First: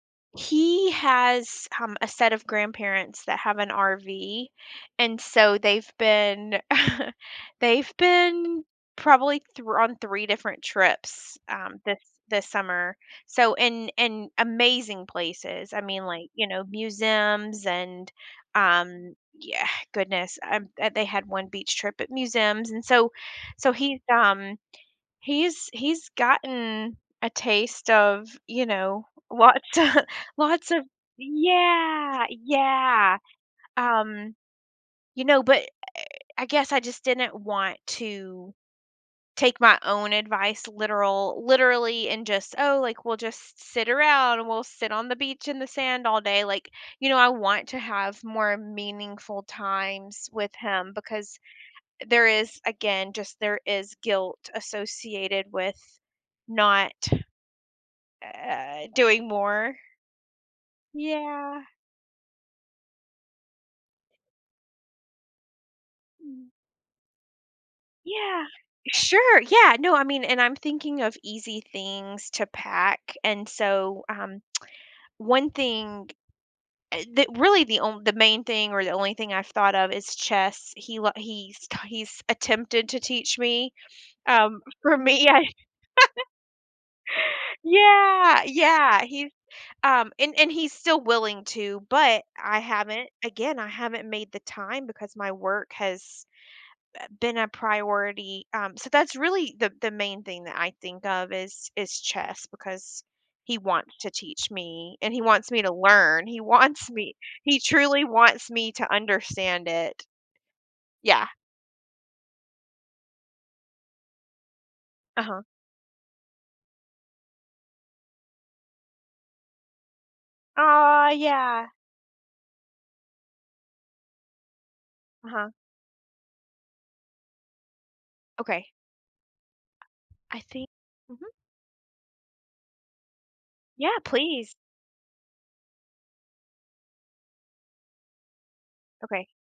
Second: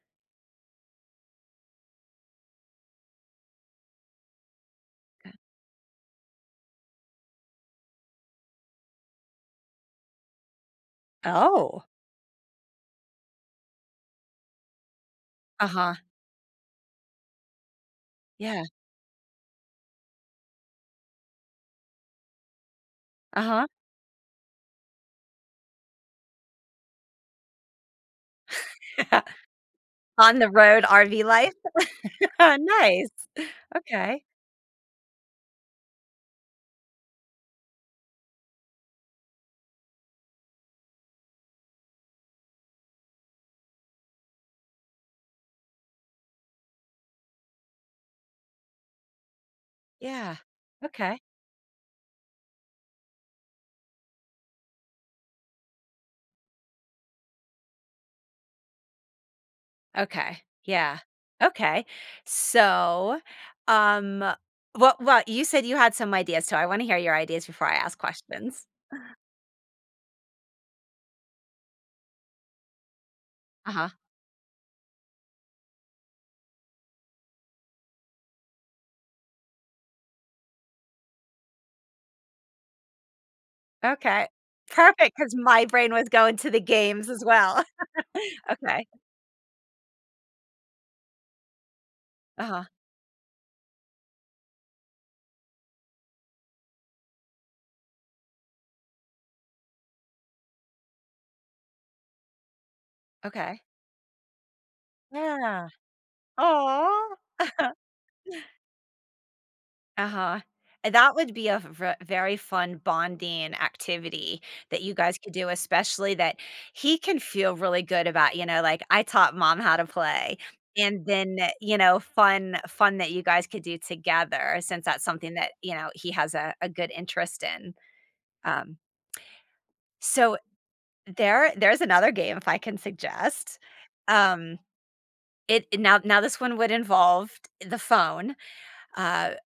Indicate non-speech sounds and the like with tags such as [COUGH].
He has, um, a set of grandparents that have an RV, and Ga so they've been [CHUCKLES] they've been, probably, thr on 3 different trips, um, Oh. this this summer, so and and amazing places, I Uh-huh. mean, like, you know, museums and, Yeah. um, yeah Goodness, um, um, they had one beach trip at museums and so Uh-huh. so, he's, um he's he's gotten a taste of, you know, what [LAUGHS] [CHUCKLES] On the lots of road, RV life. Yeah, [LAUGHS] Nice! yeah, Okay. um, you know, but, eh, eh, I guess I just didn't want to take my own advice literal literally, and just, "Oh, like, we'll just sit around and we'll sit on the beach in the sand all day." Like, you know, I want to have more meaningful times Yeah. with him Okay. because there is, again, just there is guilt associated with not, uh, doing more. Okay. Yeah. Yeah. Okay. So, um, well well, you said you had some ideas, Mhm. so, I wanna hear your ideas before I ask Yeah. questions. Sure, yeah, no, I mean and I'm thinking of easy things to pack, and Uh-huh. so, um, [TSK] one thing, eh, that really the onl the main thing or the only thing I've thought of is chess. He li he's ki he's attempted to teach me Okay. um, for Perfect, me, 'cause I my brain was going to the games as [LAUGHS] well. Yeah. [LAUGHS] Okay. Yeah, he's, um and and he's still willing to, but I Uh-huh. haven't again, I haven't made the time because my work has, eh, been a priority, um, so, that's really the the main thing that I think of is is chess, because he Okay. wants to teach me and he wants me Yeah. to learn. He wants Aw! me he [CHUCKLES] truly wants me to understand it. Uh-huh, and that Yeah. would be a v ve very fun bonding activity that you guys could Uh-huh. do, especially that he can feel really good about, you know, like, "I taught mom how to play." And Aw, then, yeah. you know, fun fun that you guys could do together since that's something Uh-huh. that, you know, he has a a good interest in. Okay. Um so, I thin mhm. there there's another game, if I can suggest. Yeah, please. Um, it i now now, this one would involve the phone, Okay. uh